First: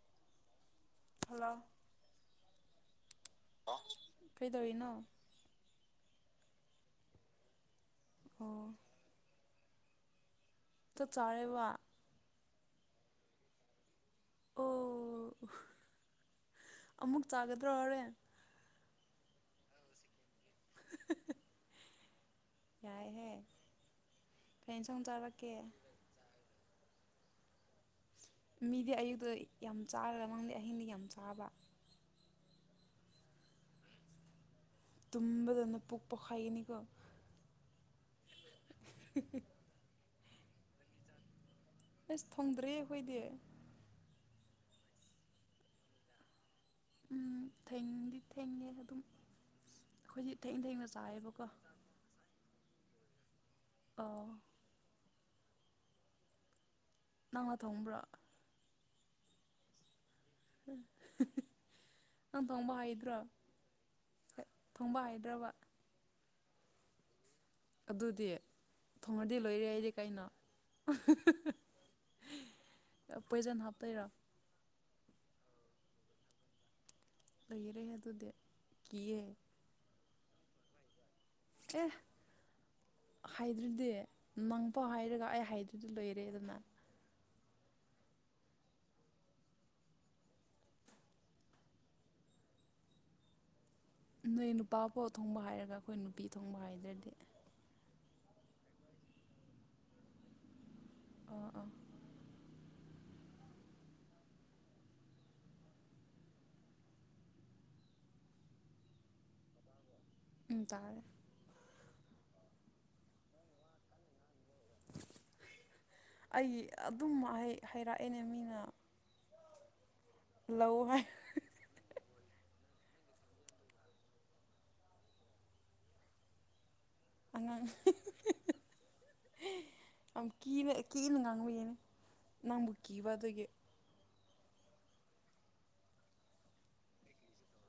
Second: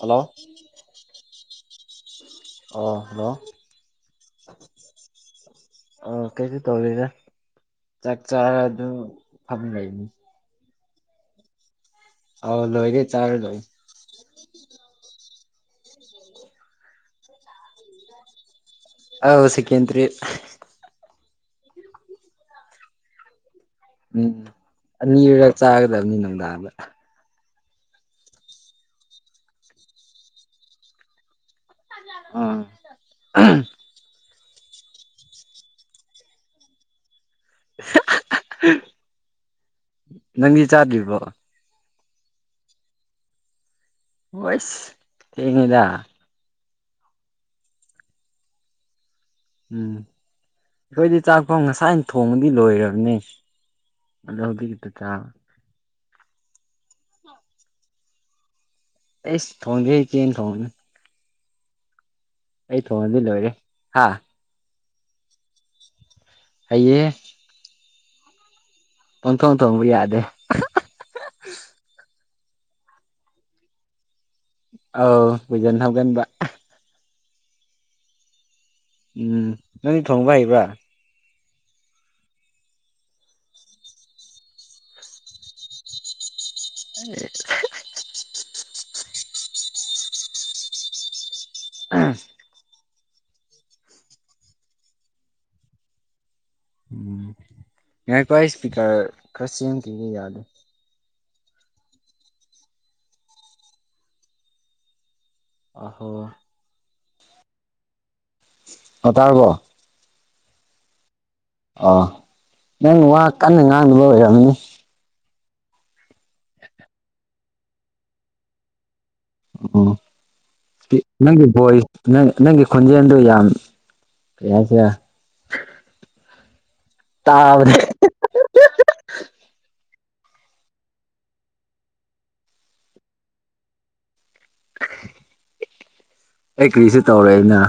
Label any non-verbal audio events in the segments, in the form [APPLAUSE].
hello hello ꯑ hello ꯀꯩꯗꯧꯔꯤꯅꯣ [INAUDIBLE] ꯑ ꯀꯩꯁꯨ ꯇꯧꯗꯦꯗ ꯆꯥꯛ ꯑꯣ ꯆꯥꯔ ꯑꯗꯨꯝ ꯐꯝ ꯂꯩꯕꯅꯤ ꯆꯥꯛ ꯆꯥꯔꯦꯕ ꯑꯥꯎ ꯂꯣꯏꯔꯦ ꯆꯥꯔꯗꯣꯏ ꯑꯣ ꯑꯃꯨꯛ ꯆꯥꯒꯗ꯭ꯔ ꯍꯣꯔꯦꯟ ꯑꯥꯎ ꯁꯦꯀꯦꯟꯗ꯭ꯔꯤ ꯌꯥꯏꯌꯦ ꯎꯝ ꯑꯅꯤꯔꯛ ꯆꯥꯒꯗꯕꯅꯤ ꯅꯨꯡꯗꯥꯡꯗ ꯃꯤꯗꯤ ꯑꯌꯨꯛꯇ ꯌꯥꯝ ꯆꯥꯔꯒ ꯅꯪꯗꯤ ꯑꯍꯤꯡꯗꯤ ꯌꯥꯝ ꯆꯥꯕ ꯑꯥ ꯑꯍꯝ ꯇꯨꯝꯕꯗꯅ ꯄꯨꯛ ꯄꯣꯛꯈꯥꯏꯒꯅꯤꯀꯣ [INAUDIBLE] ꯅꯪꯗꯤ ꯆꯥꯗ꯭ꯔꯤꯕꯣ ꯑꯁ ꯊꯣꯡꯗ꯭ꯔꯤ ꯑꯩꯈꯣꯏꯗꯤ ꯑꯣꯁ ꯊꯦꯡꯉꯦꯗ ꯎꯝ ꯊꯦꯡꯗꯤ ꯊꯦꯡꯉꯦ ꯑꯗꯨꯝ ꯎꯝ ꯑꯩꯈꯣꯏꯗꯤ ꯊꯦꯡ ꯊꯦꯡꯅ ꯑꯩꯈꯣꯏꯗꯤ ꯆꯥꯏꯌꯦꯕꯀꯣ ꯆꯥꯛꯇꯣ ꯉꯁꯥꯏꯅ ꯊꯣꯡꯕꯗꯤ ꯂꯣꯏꯔꯝꯅꯤ ꯑꯣ [UNINTELLIGIBLE] ꯅꯪꯅ ꯊꯣꯡꯕ꯭ꯔꯣ ꯑꯦꯁ ꯊꯣꯡꯗꯦ ꯏꯆꯦꯅ ꯊꯣꯡꯅꯦ ꯅꯪ ꯊꯣꯡꯕ ꯑꯩ ꯍꯩꯗ꯭ꯔꯣ ꯊꯣꯡꯉꯗꯤ ꯂꯣꯏꯔꯦ ꯍꯥ ꯊꯣꯡꯕ ꯍꯩꯇ꯭ꯔꯕ ꯍꯩꯌꯦ ꯑꯗꯨꯗꯤ ꯊꯣꯡꯉꯗꯤ ꯂꯣꯏꯔꯦ ꯊꯣꯡꯕ ꯑꯩꯗꯤ ꯌꯥꯗꯦ ꯀꯩꯅꯣ [INAUDIBLE] ꯄꯣꯏꯖꯟ ꯍꯥꯞꯇꯣꯏꯔꯣ ꯑꯥꯎ ꯄꯣꯏꯖꯟ ꯍꯥꯞꯀꯟꯕ ꯂꯩꯔꯦ ꯑꯗꯨꯗꯤ ꯀꯤꯌꯦ ꯎꯝ ꯅꯪꯗꯤ ꯊꯣꯡꯕ ꯍꯩꯕ꯭ꯔ ꯑꯦ ꯍꯥꯏꯗ꯭ꯔꯗꯤ ꯅꯪꯐꯥꯎ ꯍꯥꯏꯔꯒ ꯑꯩ ꯍꯥꯏꯗ꯭ꯔꯗꯤ ꯂꯣꯏꯔꯦꯗꯅ [INAUDIBLE] [INAUDIBLE] ꯅꯣꯏ ꯅꯨꯄꯥꯐꯥꯎ ꯊꯣꯡꯕ ꯍꯥꯏꯔꯒ ꯑꯩꯈꯣꯏ ꯅꯨꯄꯤ ꯊꯣꯡꯕ ꯍꯥꯏꯗ꯭ꯔꯗꯤ ꯉꯥꯏꯈꯣ ꯁ꯭ꯄꯤꯀꯔ ꯈꯔ ꯁꯦꯝꯈꯤꯒꯦ ꯌꯥꯗ ꯑ-ꯑ ꯑꯍꯣ ꯍ ꯇꯥꯔꯕꯣ ꯎꯝ ꯇꯥꯔꯦ ꯑ ꯅꯪꯅ ꯋꯥ ꯀꯟꯅ ꯉꯥꯡꯅꯕ ꯑꯣꯏꯔꯝꯅꯤ ꯑꯩ ꯑꯗꯨꯝ ꯍꯥꯏ ꯍꯥꯏꯔꯛꯑꯦꯅꯦ ꯃꯤꯅ ꯑꯣ ꯂꯧ ꯄꯤ ꯍꯥꯏ ꯅꯪꯒꯤ ꯕꯣꯏ ꯅꯪ ꯅꯪꯒꯤ ꯈꯣꯟꯖꯦꯜꯗꯨ ꯌꯥꯝ ꯀꯩꯍꯥꯏꯁꯤꯔ ꯑꯉꯥꯡ [INAUDIBLE] ꯌꯥꯝ ꯀꯤꯅ ꯀꯤꯅ ꯉꯥꯡꯕꯒꯤꯅꯦ ꯅꯪꯕꯨ ꯀꯤꯕ ꯑꯗꯨꯒꯤ ꯑꯩ ꯀꯔꯤꯁꯨ ꯇꯧꯔꯦ ꯑꯅ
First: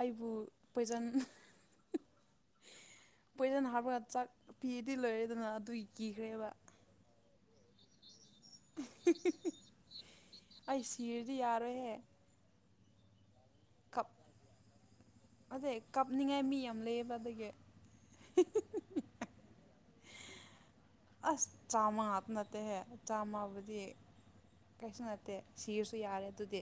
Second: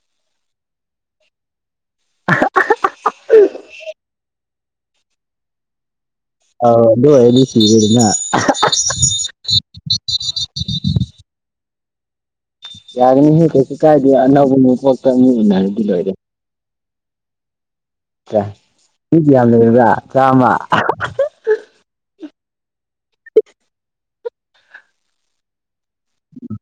ꯑꯩꯕꯨ ꯄꯣꯏꯖꯟ [INAUDIBLE] ꯄꯣꯏꯖꯟ ꯍꯥꯞꯄꯒ ꯆꯥꯛ ꯄꯤꯗꯤ ꯂꯣꯏꯔꯦꯗꯅ ꯑꯗꯨꯏ ꯑꯥꯎ ꯗꯣ ꯑꯣꯢꯗꯤ ꯁꯤꯔꯦꯗꯅ [INAUDIBLE] ꯑꯩ ꯁꯤꯔꯗꯤ ꯌꯥꯔꯣꯏꯍꯦ ꯌꯥꯒꯅꯤ ꯍꯦ ꯀꯩꯁꯨ ꯀꯞ ꯀꯥꯏꯗꯦ ꯑꯅꯧꯕ ꯃꯄꯣꯛꯇ ꯃꯛ ꯎꯅꯔꯗꯤ ꯂꯣꯏꯔꯦ ꯗ ꯗꯒꯤ ꯀ꯭ꯌꯥ ꯃꯤꯗꯤ ꯌꯥꯝ ꯂꯩꯔꯕ꯭ꯔ ꯆꯥꯝꯃ ꯑꯁ ꯆꯥꯝꯃ ꯉꯥꯛ ꯅꯠꯇꯦꯍꯦ ꯆꯥꯝꯃꯕꯨꯗꯤ ꯀꯩꯁꯨ ꯅꯠꯇꯦ ꯁꯤꯔꯁꯨ ꯌꯥꯔꯦ ꯗꯨꯗꯤ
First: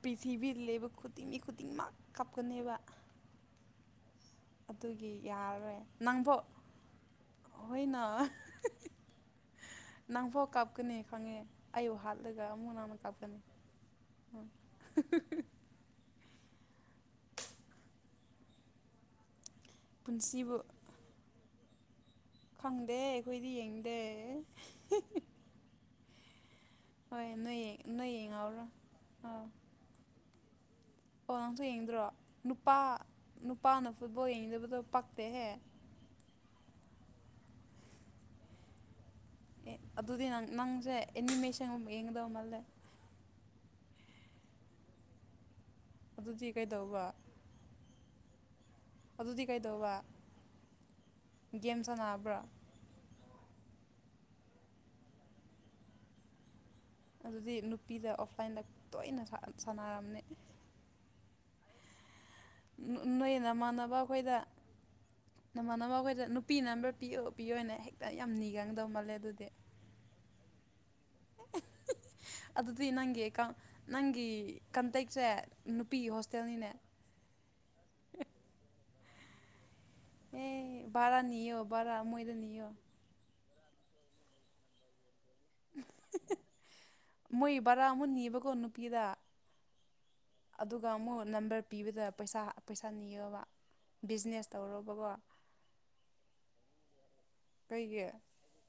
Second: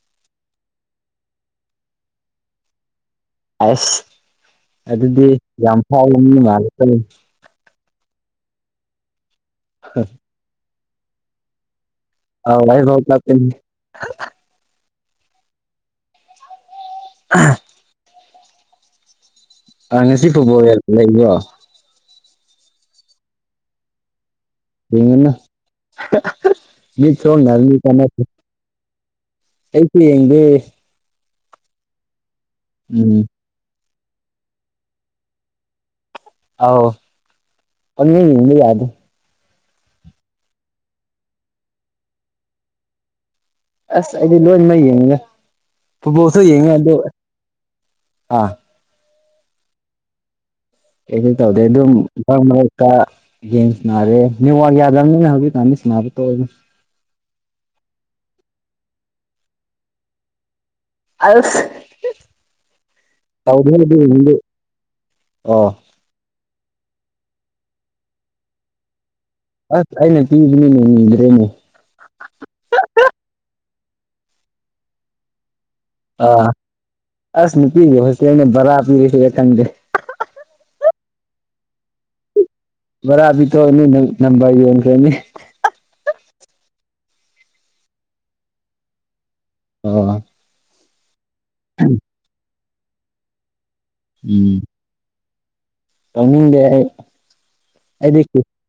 ꯄ꯭ꯔꯤꯊꯤꯕꯤ ꯂꯩꯕ ꯈꯨꯗꯤꯡꯒꯤ ꯈꯨꯗꯤꯡꯃꯛ ꯀꯞꯀꯅꯦꯕ ꯑꯁ ꯑꯗꯨꯒꯤ ꯑꯗꯨꯗꯤ ꯌꯥꯝ ꯌꯥꯔꯔꯣꯏ ꯐꯥꯎꯕ ꯃꯤ ꯃꯥꯜꯂꯦꯇ [INAUDIBLE] ꯅꯪꯐꯧ ꯀꯥꯞꯀꯅꯤ ꯈꯪꯉꯦ ꯑꯩꯕꯨ ꯍꯥꯠꯂꯒ ꯑꯧ ꯑꯃꯨꯛ ꯅꯪꯅ ꯑꯩꯐꯥꯎ ꯀꯞꯀꯅꯤ [INAUDIBLE] [INAUDIBLE] ꯑ ꯉꯁꯤ ꯄꯨꯟꯁꯤꯕꯨ ꯐꯨꯠꯕꯣꯜ ꯂꯩꯕ꯭ꯔꯣ ꯈꯪꯗꯦ ꯑꯩꯈꯣꯏꯗꯤ ꯌꯦꯡꯗꯦ ꯌꯦꯉꯨꯅꯣ [INAUDIBLE] ꯃꯤꯠ ꯍꯣꯏ ꯅꯣꯏ ꯁꯣꯛꯅꯕꯅꯤ ꯅꯣꯏ ꯀꯅꯗꯦ ꯌꯦꯡꯍꯧꯔꯣ ꯑꯥ ꯑꯩ ꯄ꯭ꯂꯦ ꯌꯦꯡꯗꯦ ꯑꯣ ꯅꯪꯁꯨ ꯌꯦꯡꯗ꯭ꯔꯣ ꯅꯨꯄꯥ ꯎꯝ ꯅꯨꯄꯥ ꯅ ꯐꯨꯠꯕꯣꯜ ꯌꯦꯡꯗꯕꯗꯣ ꯄꯛꯇꯦ ꯍꯦ ꯑꯧ ꯑꯅꯤ ꯌꯦꯡꯕ ꯌꯥꯗꯦ ꯑꯦ ꯑꯗꯨꯗꯤ ꯅꯪ ꯅꯪꯁꯦ ꯑꯦꯅꯤꯃꯦꯁꯟꯒꯨꯝ ꯌꯦꯡꯒꯗꯧ ꯃꯥꯜꯂꯦ ꯑꯁ ꯑꯩꯗꯤ ꯂꯣꯏꯃꯛ ꯌꯦꯡꯉꯦ ꯐꯨꯠꯕꯣꯜꯁꯨ ꯑꯗꯨꯗꯤ ꯌꯦꯡꯉꯦ ꯑꯗꯣ ꯀꯩꯗꯧꯕ ꯑꯥ ꯑꯗꯨꯗꯤ ꯀꯩꯗꯧꯕ ꯀꯩꯁꯨ ꯇꯧꯗꯦ ꯒꯦꯝ ꯑꯗꯨꯝ ꯁꯥꯟꯅꯕ꯭ꯔꯥ ꯃꯔꯛ ꯃꯔꯛꯇ ꯒꯦꯝ ꯁꯅꯥꯔꯦ ꯅꯦꯋꯥꯛ ꯌꯥꯗꯝꯅꯤꯅ ꯍꯧꯖꯤꯀꯥꯟꯗꯤ ꯁꯅꯥꯕ ꯇꯣꯛꯑꯦ ꯑꯗꯨꯗꯤ ꯅꯨꯄꯤꯗ ꯑꯣꯕꯂꯥꯏꯟꯗ ꯇꯣꯏꯅ ꯁꯥꯟꯅꯔꯝꯅꯤ ꯑꯁ ꯅꯣꯏ ꯇꯧꯗꯦ ꯅꯃꯥꯟꯅꯕ ꯑꯗꯨꯒꯨꯝꯕꯗꯤ ꯈꯣꯏꯗ ꯑꯣ ꯅꯃꯥꯟꯅꯕ ꯈꯣꯏꯗ ꯅꯨꯄꯤ ꯅꯝꯕ ꯄꯤꯌꯣ ꯄꯤꯌꯣꯅ ꯍꯦꯛꯇ ꯌꯥꯝ ꯅꯤꯒꯟꯗꯧ ꯃꯥꯜꯂꯦ ꯑꯗꯨꯗꯤ ꯑꯁ ꯑꯩꯅ ꯆꯤꯡꯒꯤ ꯃꯤꯅꯤ [INAUDIBLE] ꯑꯗꯨꯗꯤ ꯅꯪꯒꯤ ꯑꯦꯀꯥꯎꯟ ꯅꯪꯒꯤ ꯀꯟꯇꯦꯛꯁꯦ ꯅꯨꯄꯤꯒꯤ ꯑꯥ ꯍꯣꯁꯇꯦꯜꯅꯤꯅꯦ ꯑꯁ ꯅꯨꯄꯤꯒꯤ ꯍꯣꯁꯇꯦꯟꯗ ꯚꯥꯔꯥ ꯄꯤꯔꯁꯤꯔ ꯈꯪꯗꯦ ꯑꯦ ꯚꯥꯔꯥꯅꯤꯌꯣ ꯕꯔꯥ ꯃꯣꯏꯗ ꯅꯤꯌꯣ ꯚꯥꯔꯥꯗꯤꯀꯣ ꯅꯣꯏꯅ ꯅꯝꯕꯔ ꯌꯦꯟꯈ꯭ꯔꯦꯅꯦ [INAUDIBLE] ꯃꯣꯏ ꯚꯥꯔꯥ ꯑꯃꯨꯛ ꯅꯤꯕꯀꯣ ꯅꯨꯄꯤꯗ ꯑꯥꯑꯥ ꯑꯗꯨꯒ ꯑꯃꯨꯛ ꯅꯝꯕꯔ ꯄꯤꯕꯗ ꯄꯩꯁꯥ ꯄꯩꯁꯥ ꯅꯤꯌꯣꯕ ꯕꯤꯖꯤꯅꯦꯁ ꯎꯝ ꯇꯧꯔꯕꯀꯣ ꯇꯧꯅꯤꯡꯗꯦ ꯑꯩ ꯀꯩꯒꯤ ꯑꯩꯗꯤ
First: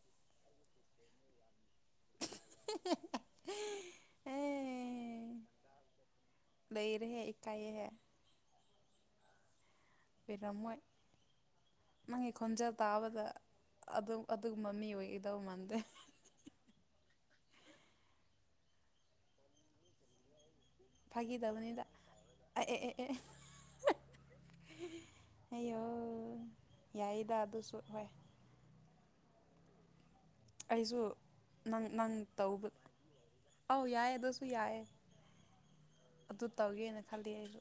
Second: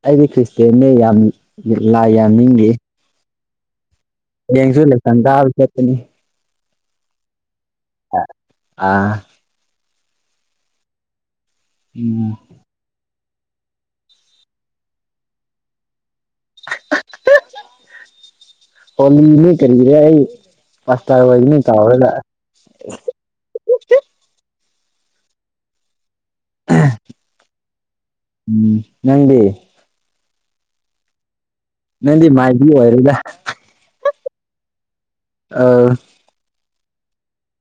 ꯑꯩꯗꯤ ꯈ꯭ꯔꯤꯁꯇꯦꯟꯅꯦ ꯌꯥꯝ ꯂꯥꯏ ꯌꯥꯝ ꯅꯤꯡꯅꯤ ꯑꯦ ꯍꯌꯦꯡꯁꯨ ꯂꯤꯇꯥꯟꯗꯥꯜ ꯆꯠꯀꯅꯤ ꯂꯩꯔꯦ ꯍꯦ ꯏꯀꯥꯌꯦ ꯑꯥ ꯄꯤꯔꯝꯃꯣꯏ ꯅꯪꯒꯤ ꯎꯝ ꯈꯣꯟꯖꯦꯜ ꯇꯥꯕꯗ ꯑꯗꯨꯝ ꯑꯗꯨꯒꯨꯝꯕ ꯃꯤ ꯑꯣꯏꯒꯗꯧ ꯃꯥꯟꯗꯦ ꯍꯣꯃꯤꯜꯂꯤ ꯀꯔꯤꯔꯥ ꯑꯩ [INAUDIBLE] ꯄꯥꯁꯇꯔ ꯑꯣꯏꯒꯅꯤ ꯐꯥꯒꯤꯗꯕꯅꯤꯗ ꯇꯩꯔꯒ [INAUDIBLE] ꯑꯌꯣ ꯌꯥꯏꯗ ꯑꯗꯨꯁꯨ ꯍꯣꯏ ꯎꯝ ꯅꯪꯗꯤ ꯑꯩꯁꯨ ꯅꯪ ꯅꯪ ꯅꯪꯗꯤ ꯃꯥꯏꯕꯤ ꯇꯧꯕ ꯑꯣꯏꯔꯦꯗ ꯑꯧ ꯌꯥꯏꯌꯦ ꯑꯗꯨꯁꯨ ꯌꯥꯏꯌꯦ ꯑꯥ ꯑꯗꯨ ꯇꯧꯒꯦꯅ ꯈꯜꯂꯤ ꯑꯩꯁꯨ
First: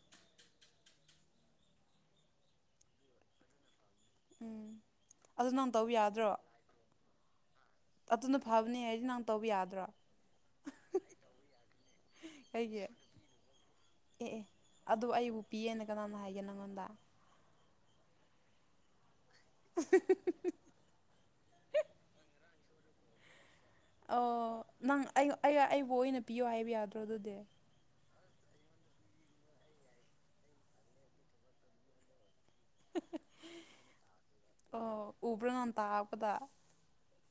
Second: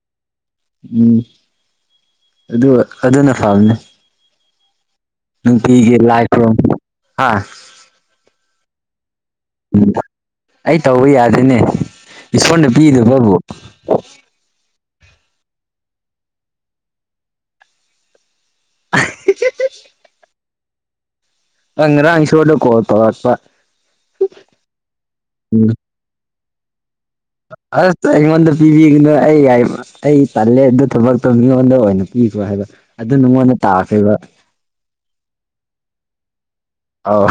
ꯎꯝ ꯑꯗꯨ ꯑꯗꯨꯅ ꯐꯕꯅꯦ ꯎꯝ ꯑꯗꯨ ꯅꯪ ꯇꯧꯕ ꯅꯨꯡꯇꯤꯒꯤ ꯌꯥꯗ꯭ꯔꯣ ꯂꯥꯏꯈꯨꯔꯨꯝ ꯍꯥ ꯑꯗꯨꯅ ꯐꯕꯅꯦ ꯍꯥꯏꯗꯤ ꯅꯪ ꯇꯧꯕ ꯌꯥꯗ꯭ꯔꯣ ꯎꯝ ꯑꯩ ꯇꯧꯕ ꯌꯥꯗꯦꯅꯦ ꯏꯁꯣꯔꯅ ꯀꯩꯒꯤ ꯑꯦ ꯄꯤꯗꯕꯕꯨ ꯑꯦ ꯑꯗꯨ ꯑꯩꯕꯨ ꯄꯤꯌꯦꯅ ꯀꯅꯥꯅ ꯍꯥꯏꯒꯦ ꯅꯪꯉꯣꯟꯗ [INAUDIBLE] [INAUDIBLE] ꯑ ꯉꯔꯥꯡ ꯁꯣꯏꯗꯥꯅ ꯀꯣꯜ ꯇꯧꯔꯛꯄ ꯑꯧ ꯅꯪ ꯑꯩ ꯎꯝ ꯑꯩꯕꯨ ꯑꯣꯏꯅ ꯄꯤꯌꯣ ꯍꯥꯏꯕ ꯌꯥꯗꯣ ꯑꯁ ꯑꯩꯉꯣꯟꯗ ꯄꯤꯕꯤꯒꯅꯨ ꯑꯩ ꯑꯩ ꯇꯜꯂꯦ ꯑꯗꯨ ꯊꯕꯛꯇꯣ ꯃꯤꯉꯣꯟꯗ ꯑꯣꯏꯅ ꯄꯤ ꯍꯥꯏꯕ ꯑꯗꯨ ꯅꯉꯣꯟꯗ ꯇꯥꯈ꯭ꯔꯦꯕ ꯑꯣ ꯎꯕ꯭ꯔꯣ [UNINTELLIGIBLE] ꯑꯣ [INAUDIBLE]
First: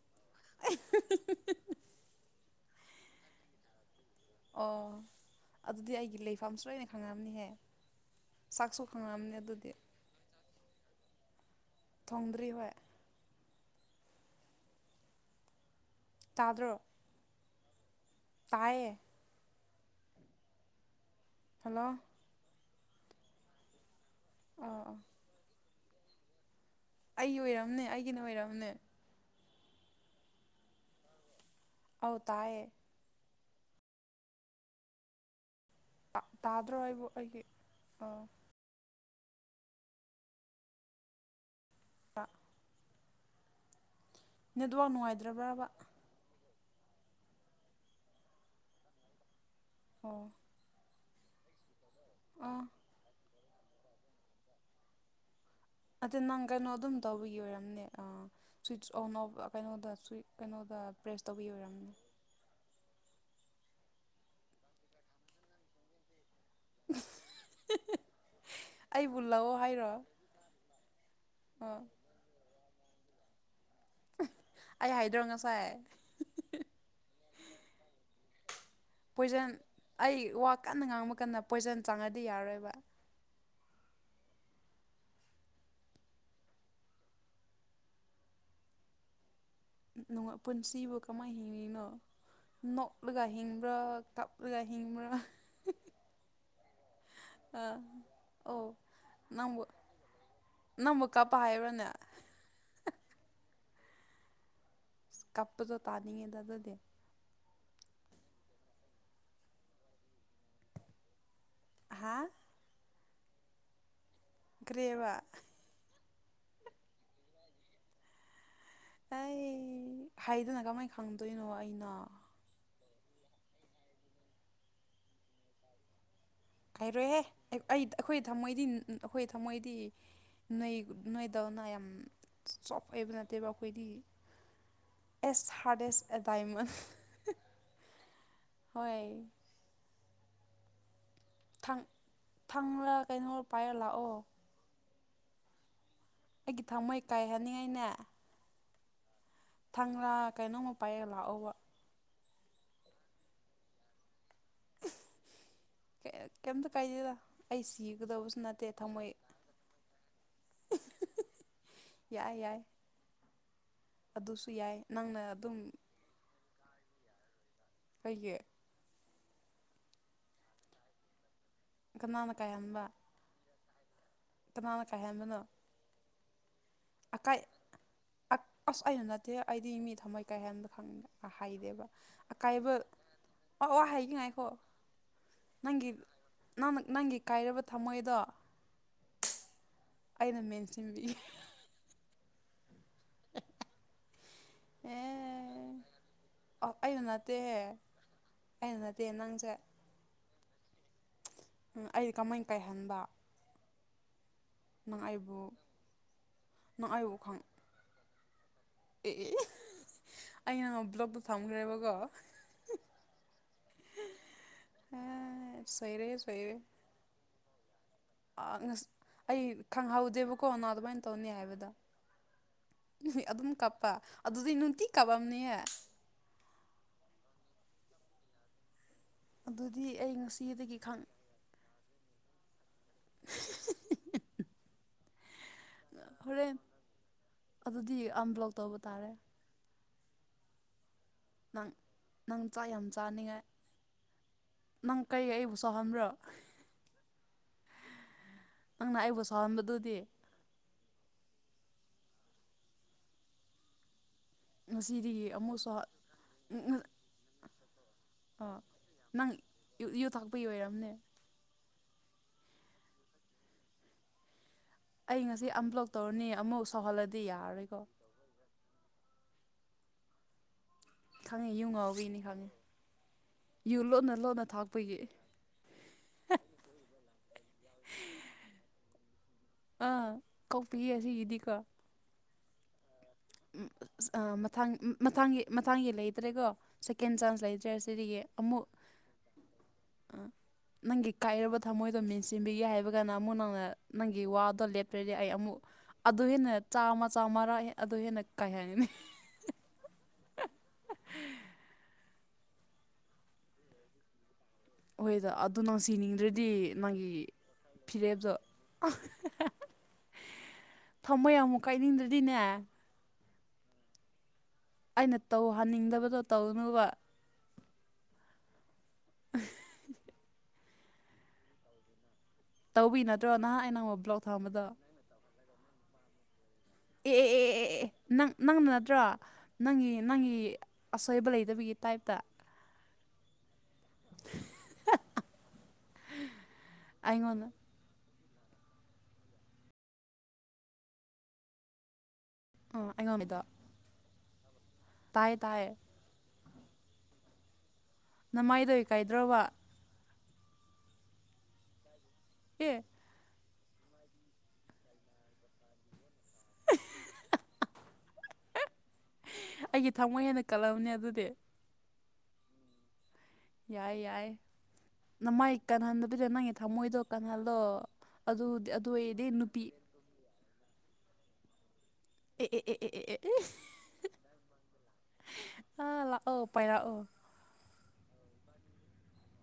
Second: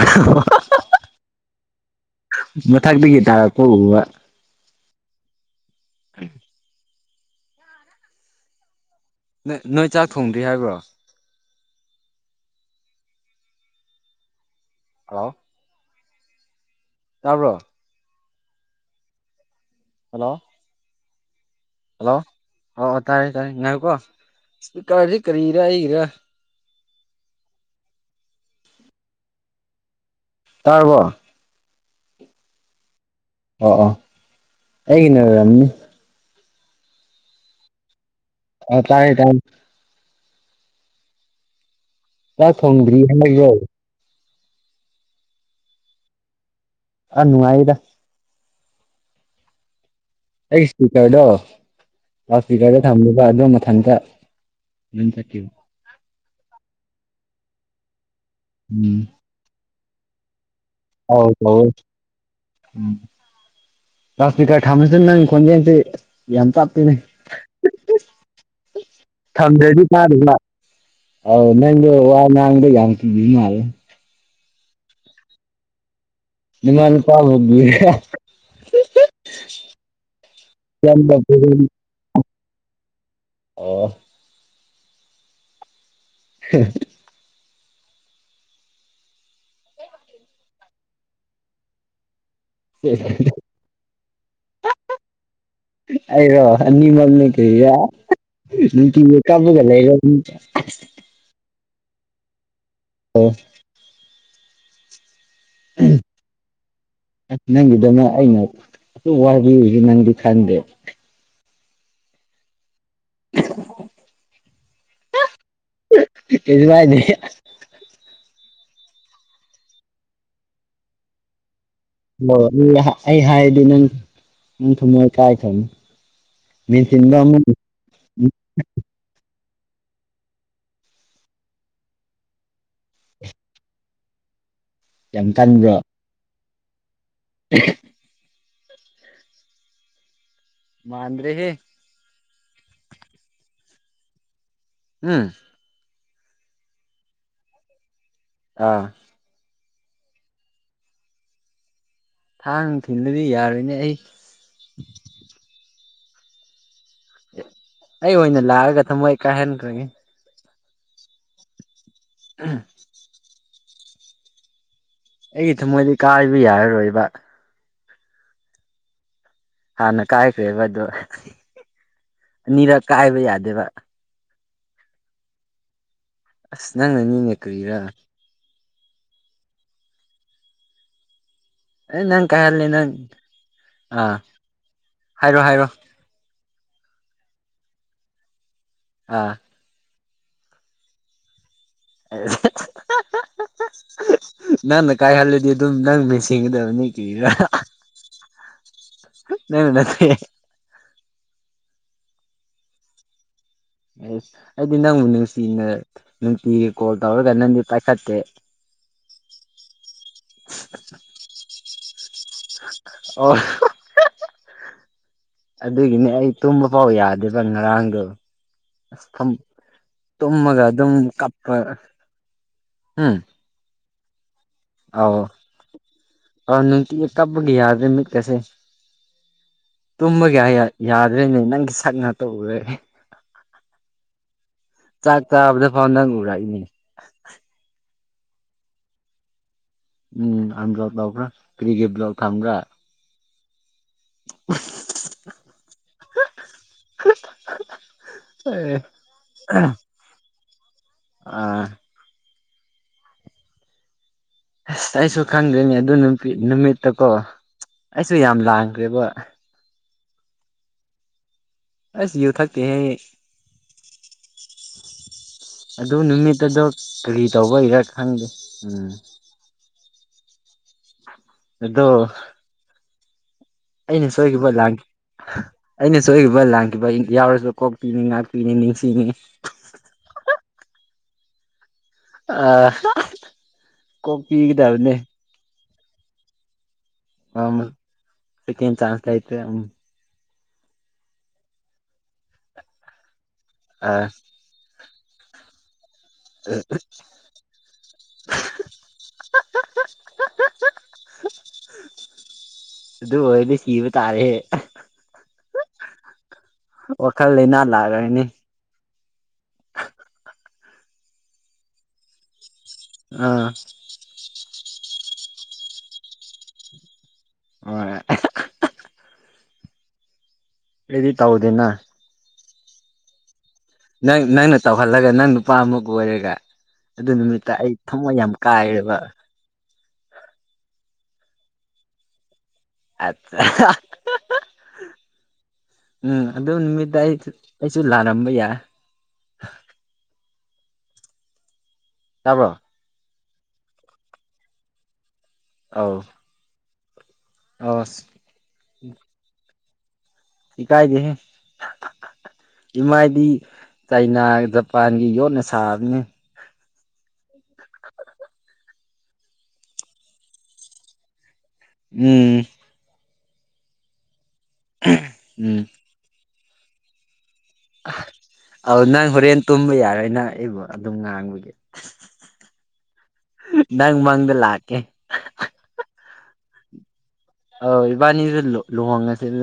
ꯃꯊꯛꯇꯒꯤ ꯇꯔꯛꯄ ꯎꯕ ꯑꯣ ꯑꯗꯨꯗꯤ ꯑꯩꯒꯤ ꯂꯩꯐꯝꯁꯨ ꯂꯣꯏꯅ ꯈꯪꯉꯝꯅꯤꯍꯦ ꯁꯛꯁꯨ ꯅꯣꯏ ꯅꯣꯏ ꯆꯥꯛ ꯊꯣꯡꯗ꯭ꯔꯤ ꯍꯥꯏꯕ꯭ꯔꯣ ꯊꯣꯡꯗ꯭ꯔꯤ ꯍꯣꯏ ꯍꯂꯣ ꯇꯥꯗ꯭ꯔꯣ ꯇꯥꯕ꯭ꯔꯣ ꯇꯥꯏꯌꯦ ꯍꯜꯂꯣ ꯍꯜꯂꯣ ꯑꯣ ꯇꯥꯔꯦ ꯇꯥꯔꯦ ꯉꯥꯏꯌꯣꯀꯣ ꯑꯥ ꯁ꯭ꯄꯤꯀꯔꯖꯦ ꯀꯔꯤꯔ ꯑꯩꯒꯤꯔꯥ ꯑꯩ ꯑꯣꯏꯔꯝꯅꯤ ꯑꯩꯒꯤꯅ ꯑꯣꯏꯔꯝꯅꯦ ꯇꯥꯔꯕꯣ ꯑꯧ ꯇꯥꯏꯌꯦ ꯑꯣ ꯑꯣ ꯑꯩꯒꯤꯅ ꯑꯣꯏꯔꯝꯅꯤ ꯇꯥꯗ꯭ꯔꯣ ꯑꯩꯕꯨ ꯑꯩꯒꯤ ꯑꯥ ꯑ ꯇꯥꯏꯌꯦ ꯇꯥꯏ ꯆꯥꯛ ꯊꯣꯡꯗ꯭ꯔꯤ [UNINTELLIGIBLE] ꯅꯦꯠꯋꯥꯛ ꯅꯨꯡꯉꯥꯏꯇ꯭ꯔꯕ꯭ꯔꯕ ꯑ ꯅꯨꯡꯉꯥꯏꯗ ꯑꯣ ꯁ꯭ꯄꯤꯀꯔꯗꯣ ꯂꯥꯎꯗ ꯑꯥ ꯁ꯭ꯄꯤꯀꯔꯗ ꯊꯝꯃꯣꯕ ꯑꯗꯨ ꯃꯊꯟꯇ ꯑꯗꯨꯝ ꯇꯠꯈꯤꯕ ꯑꯗꯨ ꯅꯪ ꯀꯩꯅꯣ ꯑꯗꯨꯝ ꯇꯧꯕꯒꯤ ꯑꯣꯏꯔꯝꯅꯦ ꯑ ꯁ꯭ꯋꯤꯠꯁ ꯎꯝ ꯑꯣꯟ ꯑꯣꯐ ꯀꯩꯅꯣꯗ ꯁꯨꯏ ꯀꯩꯅꯣꯗ ꯄ꯭ꯔꯦꯁ ꯑꯧ ꯇꯧꯕꯤ ꯇꯧꯋꯦ ꯑꯣꯏꯔꯝꯅꯤ ꯎꯝ ꯂꯥꯎꯗ ꯁ꯭ꯄꯤꯀꯔ ꯊꯥꯃꯟꯗ ꯅꯪ ꯈꯣꯜꯖꯦꯜꯁꯦ ꯑꯁ ꯌꯥꯝ ꯇꯞꯄꯦꯅꯦ ꯑꯩꯕꯨ [INAUDIBLE] ꯂꯧꯑꯣ ꯊꯝꯗ꯭ꯔꯗꯤ ꯍꯥꯏꯔꯣ ꯇꯗꯦꯕ ꯑꯧ ꯑꯥ ꯅꯪꯗꯣ ꯋꯥ ꯉꯥꯡꯕꯗ ꯌꯥꯝ ꯀꯤ ꯃꯥꯜꯂꯦ ꯑꯩ ꯍꯥꯏꯗ꯭ꯔꯣ ꯉꯁꯥꯏ ꯅꯃꯥ ꯅꯄꯥ ꯑꯣꯏꯔꯝꯃꯤꯍꯦ ꯄꯣꯏꯖꯟ ꯑꯩ ꯋꯥ ꯀꯟꯅ ꯉꯥꯡꯕ ꯀꯥꯟꯗ ꯄꯣꯏꯖꯟ ꯆꯪꯉꯗꯤ ꯌꯥꯔꯣꯏꯕ ꯑꯣ [INAUDIBLE] ꯄꯨꯟꯁꯤꯕꯨ ꯀꯃꯥꯏ ꯍꯤꯡꯉꯤꯅꯣ ꯅꯣꯛꯂꯒ ꯍꯤꯡꯕ꯭ꯔ ꯀꯞꯂꯒ ꯍꯤꯡꯕ꯭ꯔ ꯑꯩꯔꯣ ꯑꯅꯤꯃꯛꯅꯦ ꯀꯩꯔꯥ [INAUDIBLE] ꯑꯣ ꯅꯨꯡꯇꯤꯒꯤ ꯀꯥꯞꯂꯒ ꯅꯪꯕꯨ ꯂꯩꯔꯝꯅꯤ ꯅꯪꯕꯨ ꯀꯥꯞꯄ ꯍꯥꯏꯕ꯭ꯔꯥꯅꯦ ꯑꯣ ꯀꯞꯄꯗꯨ ꯇꯥꯅꯤꯡꯉꯦꯗꯅ ꯅꯪꯒꯤꯗꯅ ꯑꯩꯅ ꯋꯥꯕꯤꯔꯤꯖꯦ ꯅꯪꯗꯤ ꯈꯟꯗꯦ ꯍꯥ [INAUDIBLE] ꯀ꯭ꯔꯤꯕ ꯀꯩꯁꯨ ꯍꯥꯏꯗꯦ ꯑꯩ ꯍꯥꯏꯗꯅ ꯀꯃꯥꯏꯅ ꯈꯪꯗꯣꯏꯅꯣ ꯑꯩꯅꯣ ꯑꯩ ꯑꯩ ꯍꯥꯏꯗꯤ ꯅꯪ ꯅꯪ ꯊꯨꯝꯃꯣꯏ ꯀꯥꯏꯈꯔꯅꯤ ꯀꯥꯏꯔꯣꯏꯍꯦ ꯑꯩ ꯑꯩꯈꯣꯏ ꯊꯝꯃꯣꯏꯗꯤ ꯑꯩꯈꯣꯏ ꯊꯝꯃꯣꯏꯗꯤ ꯅꯣꯏ ꯅꯣꯏꯗꯧꯅ ꯌꯥꯝ ꯁꯣꯐ ꯑꯣꯏꯕ ꯅꯠꯇꯦꯕ ꯑꯩꯈꯣꯏꯗꯤ ꯌꯥꯝ ꯑꯦꯁ ꯀꯟꯕ꯭ꯔꯣ ꯍꯥꯔꯗꯦꯁ ꯑꯦ ꯗꯥꯥꯏꯃꯟ [INAUDIBLE] ꯍꯣꯏ ꯃꯥꯟꯗ꯭ꯔꯦꯍꯦ ꯊꯥꯡ ꯊꯥꯡꯂ ꯀꯩꯅꯣ ꯄꯥꯏꯔ ꯂꯥꯛꯑꯣ ꯎꯝ ꯑꯩꯒꯤ ꯊꯃꯣꯏ ꯀꯥꯏꯍꯅꯤꯡꯉꯥꯏꯅꯦ ꯑꯥ ꯊꯥꯡꯂ ꯀꯩꯅꯣꯝꯃ ꯄꯥꯏꯔꯒ ꯂꯥꯛꯑꯣꯕ ꯊꯥꯡ ꯊꯤꯟꯂꯗꯤ ꯌꯥꯔꯣꯏꯅꯦ ꯑꯩ ꯀꯦꯝꯇ ꯑꯩ ꯑꯣꯏꯅ ꯂꯥꯛꯑꯒ ꯊꯃꯣꯏ ꯀꯥꯏꯍꯟꯈ꯭ꯔꯒꯦ ꯌꯥꯏ ꯌꯥꯏ ꯑꯗꯨꯁꯨ ꯌꯥꯏ ꯅꯪꯅ ꯑꯩꯒꯤ ꯑꯗꯨꯝ ꯊꯃꯣꯏꯗꯤ ꯀꯥꯏꯕ ꯌꯥꯔꯔꯣꯏꯕ ꯀꯩꯒꯤ ꯍꯥꯟꯅ ꯀꯥꯏꯈ꯭ꯔꯦꯕꯗꯣ ꯀꯅꯥꯅ ꯀꯥꯏꯍꯟꯕ ꯑꯅꯤꯔꯛ ꯀꯥꯏꯕ ꯌꯥꯗꯦꯕ ꯀꯅꯥꯅ ꯀꯥꯏꯍꯟꯕꯅꯣ ꯑꯁ ꯅꯪꯅ ꯅꯤꯅꯦ ꯑꯀꯥꯏ ꯀꯔꯤꯔ ꯑꯁ ꯑꯩꯅ ꯅꯠꯇꯦ ꯑꯩꯗꯤ ꯃꯤ ꯊꯝꯃꯣꯏ ꯀꯥꯏꯍꯟꯕ ꯈꯪꯗꯦ ꯑꯥ ꯍꯥꯏꯗꯦꯕ ꯑꯦ ꯅꯪ ꯀꯥꯏꯍꯜꯂꯦ ꯑꯀꯥꯏꯕ ꯅꯪ ꯑꯣ ꯋꯥ ꯍꯥꯏꯒꯦ ꯑꯥ ꯉꯥꯏꯈꯣ ꯍꯥꯏꯔꯣ ꯍꯥꯏꯔꯣ ꯅꯪꯒꯤ ꯅꯪꯅ ꯅꯪꯒꯤ ꯀꯥꯏꯔꯕ ꯊꯃꯣꯏꯗꯣ ꯑꯥ ꯑꯩꯅ ꯃꯦꯟꯁꯤꯟꯕꯤꯒꯦ ꯑꯍ ꯍꯥ ꯍꯥ [INAUDIBLE] [INAUDIBLE] ꯍꯥ ꯍꯥ [INAUDIBLE] ꯅꯪꯅ ꯀꯥꯏꯍꯜꯂꯗꯤ ꯑꯗꯨꯝ ꯅꯪꯅ ꯑꯦ ꯃꯦꯟꯁꯤꯟꯒꯗꯕꯅꯤ ꯑꯩꯅ ꯀ꯭ꯔꯤꯔ ꯅꯠꯇꯦꯍꯦ ꯑꯩꯅ ꯅꯠꯇꯦ ꯅꯪꯁꯦ ꯅꯪꯅ ꯅꯠꯊꯦ ꯑꯩꯗꯤ ꯀꯃꯥꯏꯅ ꯀꯥꯏꯍꯟꯕ ꯑꯦꯁ ꯑꯩꯗꯤ ꯅꯪ ꯅꯪꯕꯨ ꯑꯩꯕꯨ ꯅꯨꯡꯁꯤꯅ ꯅꯨꯡꯇꯤꯒꯤ ꯀꯣꯜ ꯇꯧꯔꯒ ꯅꯪꯗꯤ ꯄꯥꯏꯈꯠꯇꯦ ꯑꯦ ꯑꯦ ꯍꯦ ꯑꯩꯅ ꯅꯪ ꯕ꯭ꯂꯣꯛꯇꯣ ꯊꯝꯈ꯭ꯔꯦꯕꯀꯣ ꯑꯣ ꯍꯣ ꯍꯣ ꯎꯝ [INAUDIBLE] ꯑꯗꯨꯒꯤꯅꯦ ꯑꯩ ꯇꯨꯝꯕ ꯐꯥꯎ ꯌꯥꯗꯦꯕ ꯉꯔꯥꯡꯗꯣ ꯑ ꯑꯁ ꯑꯩ ꯈꯪꯍꯧꯗꯦꯕꯀꯣ ꯇꯨꯝꯃꯒ ꯅꯪ ꯑꯗꯨꯝ ꯑꯗꯨꯃꯥꯏꯅ ꯇꯧꯅꯤ ꯀꯞꯄ ꯍꯥꯏꯕꯗꯣ ꯎꯝ ꯑꯗꯨꯝ ꯀꯥꯞꯄ ꯑꯗꯨꯗꯤ ꯅꯨꯡꯇꯤ ꯑꯧ ꯀꯥꯄꯝꯅꯤꯍꯦ ꯇꯨꯝꯕꯒꯤ ꯌꯥꯗ꯭ꯔꯦ ꯃꯤꯠꯀꯁꯦ ꯑꯗꯨꯗꯤ ꯑꯩ ꯇꯨꯝꯕꯒꯤ ꯉꯁꯤꯗꯒꯤ ꯈꯪ ꯌꯥꯗ꯭ꯔꯦꯅꯦ ꯅꯪꯒꯤ ꯁꯛ ꯉꯥꯛ ꯇ ꯎꯔꯦ ꯆꯥꯛ ꯆꯥꯕꯗ ꯐꯥꯎ ꯅꯪ ꯎꯔꯛꯏꯅꯤ ꯑꯃꯨꯛ ꯕ꯭ꯂꯣꯛ ꯇꯧꯕ ꯇꯥꯔꯦ ꯎꯝ ꯑꯝ ꯕ꯭ꯂꯣꯛ ꯇꯧꯈꯕ꯭ꯔ ꯅꯪ ꯀꯔꯤꯒꯤ ꯕ꯭ꯂꯣꯛ ꯅꯪ ꯊꯝꯕ꯭ꯔ ꯆꯥꯛ ꯌꯥꯝ ꯆꯥꯅꯤꯡꯉꯥꯏ ꯅꯪ ꯀꯩ ꯑꯩꯕꯨ ꯁꯥꯎꯍꯟꯕ꯭ꯔꯣ [INAUDIBLE] ꯅꯪꯅ ꯑꯩꯕꯨ ꯁꯥꯎꯍꯟꯕꯗꯨꯗꯤ ꯑꯥ ꯑꯁ ꯑꯩꯁꯨ ꯉꯁꯤꯗꯒꯤ ꯑꯃꯨꯛ ꯈꯪꯗꯦꯅꯦ ꯁꯥꯎ ꯑꯗꯨ ꯅꯨꯃꯤꯠꯇ ꯀꯣ ꯑꯩꯁꯨ ꯌꯥꯝ ꯂꯥꯟꯈ꯭ꯔꯦꯕ ꯅꯪ ꯌꯨ ꯊꯥꯛꯄꯩ ꯑꯣꯏꯔꯝꯅꯤ ꯑꯁ ꯌꯨ ꯊꯛꯇꯦꯍꯦ ꯑꯩ ꯑꯩ ꯉꯁꯤ ꯑꯟꯕ꯭ꯂꯣꯛ ꯑꯗꯨ ꯇꯧꯔꯅꯤ ꯅꯨꯃꯤꯠꯇ ꯑꯃꯨꯛ ꯗꯣ ꯁꯧꯍꯜꯂꯗꯤ ꯀꯔꯤ ꯇꯧꯕꯩꯔꯥ ꯌꯥꯔꯔꯣꯏꯀꯣ ꯈꯪꯗꯦ ꯎꯝ ꯈꯪꯉꯤ ꯌꯨ ꯑꯗꯣ ꯉꯥꯎꯕꯩꯅꯤ ꯈꯪꯉꯤ ꯌꯨ ꯑꯩꯅ ꯂꯣꯟꯅ ꯂꯣꯟꯅ ꯁꯣꯏꯈꯤꯕ ꯂꯥꯟ ꯊꯛꯄꯒꯤ ꯑꯩꯅ ꯁꯣꯏꯈꯤꯕ ꯂꯥꯟꯈꯤꯕ ꯌꯥꯎꯔꯁꯨ ꯀꯣꯛꯄꯤꯅꯤ ꯉꯥꯛꯄꯤꯅꯤ ꯅꯤꯡꯁꯤꯡꯕꯤꯅꯤ ꯑ ꯀꯣꯛꯄꯤꯌꯦ ꯁꯤꯒꯤꯗꯤꯀꯣ ꯑꯥ [INAUDIBLE] ꯑꯥ ꯃꯊꯪ ꯃꯊꯪꯒꯤ ꯃꯊꯥꯡꯒꯤ ꯂꯩꯇ꯭ꯔꯦꯀꯣ ꯁꯦꯀꯦꯟ ꯆꯥꯟꯁ ꯂꯩꯇ꯭ꯔꯦ ꯁꯤꯗꯒꯤ ꯑꯃꯨꯛ ꯁꯦꯀꯦꯟ ꯆꯥꯟꯁ ꯂꯩꯇ꯭ꯔꯦ ꯎꯝ ꯑ ꯅꯪꯒꯤ ꯀꯥꯏꯔꯕ ꯊꯝꯃꯣꯏꯗꯣ ꯃꯦꯟꯁꯤꯟꯕꯤꯒꯦ ꯍꯥꯏꯕꯒ ꯑꯃꯨꯛ ꯅꯧꯅ ꯑ ꯅꯪꯒꯤ ꯋꯥꯗꯣ ꯂꯦꯞ [UNINTELLIGIBLE] ꯑꯩ ꯑꯃꯨꯛ ꯑꯗꯨ ꯍꯦꯟꯅ ꯆꯥꯝꯃ ꯆꯝꯃꯔꯛ ꯑꯗꯨ ꯍꯦꯟꯅ ꯀꯩ ꯍꯥꯏꯅꯤ [INAUDIBLE] [INAUDIBLE] ꯑꯗꯨ ꯑꯣꯏꯗꯤ ꯀꯤꯕ ꯇꯥꯔꯦ ꯍꯣꯏꯗ ꯑꯗꯨ ꯅꯪ ꯁꯤꯅꯤꯡꯗ꯭ꯔꯗꯤ ꯅꯪꯒꯤ ꯋꯥꯈꯜ ꯂꯩꯅꯥ ꯂꯥꯛꯔꯅꯤ ꯐꯤꯔꯦꯞꯇꯣ [INAUDIBLE] ꯊꯝꯃꯣꯢ ꯑꯃꯨꯛ ꯀꯥꯏꯅꯤꯡꯗ꯭ꯔꯗꯤꯅꯦ ꯑꯥ ꯑꯩꯅ ꯇꯧꯍꯟꯅꯤꯡꯗꯕꯗꯣ ꯇꯧꯅꯨꯕ ꯍꯣꯢ [INAUDIBLE] [INAUDIBLE] ꯑꯩꯗꯤ ꯇꯧꯗꯦꯅ ꯇꯧꯕꯤ ꯅꯠꯇ꯭ꯔꯣ ꯅꯍꯥ ꯅꯪ ꯅꯪꯅ ꯇꯧꯍꯜꯂꯒ ꯅꯪ ꯅꯨꯄꯥ ꯑꯃ ꯀꯣꯏꯔꯒ ꯑꯗꯨ ꯑꯦ ꯑꯦ ꯑꯦ ꯅꯨꯃꯤꯠꯇ ꯑꯦ ꯑꯩ ꯑꯦ ꯊꯝꯃꯣꯏ ꯅꯪ ꯌꯥꯝ ꯅꯪꯅ ꯀꯥꯏꯔꯦꯕ ꯅꯠꯇ꯭ꯔꯣ ꯅꯪꯒꯤ ꯅꯪꯒꯤ ꯑꯁꯣꯏꯕ ꯂꯩꯇꯕꯒꯤ ꯇꯥꯏꯞꯇ ꯑ [INAUDIBLE] [INAUDIBLE] ꯎꯝ ꯑꯗꯨ ꯅꯨꯃꯤꯠꯇ ꯑꯩ ꯑꯩꯉꯣꯟꯗ ꯑꯩꯁꯨ ꯂꯥꯜꯂꯝ [INAUDIBLE] ꯇꯥꯕ꯭ꯔꯣ ꯑꯥ ꯇꯥꯢ ꯇꯥꯢ ꯑꯧ ꯑꯁ ꯅꯃꯥꯏꯗꯣ ꯏꯀꯥꯏꯗ꯭ꯔꯣꯕ ꯏꯀꯥꯏꯗꯦꯍꯦ ꯑꯦ [INAUDIBLE] ꯏꯃꯥꯏꯗꯤ ꯆꯩꯅꯥ ꯖꯄꯥꯟꯒꯤ ꯌꯣꯠꯅ ꯁꯥꯕꯅꯤ [INAUDIBLE] ꯑꯩꯒꯤ ꯊꯃꯣꯏ ꯍꯦꯟꯅ ꯀꯜꯂꯝꯅꯦ ꯑꯗꯨꯗꯤ ꯎꯝ ꯌꯥꯏ ꯌꯥꯏ ꯅꯃꯥꯏ ꯎꯝ ꯀꯟꯍꯟꯗꯕꯤꯗ ꯅꯪꯒꯤ ꯊꯝꯃꯣꯏꯗꯣ ꯀꯜꯍꯟꯂꯣ ꯑꯗꯨꯗꯤ ꯑꯧ ꯑꯗꯨ ꯅꯪ ꯑꯣꯏꯗꯤ ꯍꯣꯔꯦꯟ ꯅꯨꯄꯤ ꯇꯨꯝꯕ ꯌꯥꯔꯣꯏ ꯅꯪ ꯑꯩꯕꯨ ꯑꯗꯨꯝ ꯉꯥꯡꯕꯒꯤ ꯑꯦ ꯑꯦ ꯑꯦ ꯑꯦ ꯑꯦ ꯑꯦ ꯑꯦ [INAUDIBLE] ꯅꯪ ꯃꯪꯗ ꯂꯥꯛꯀꯦ [INAUDIBLE] ꯄꯥꯏꯔꯛꯎ ꯑꯣ ꯏꯕꯥꯅꯤꯖꯨ ꯂꯨꯍꯣꯡꯉꯁꯦꯅ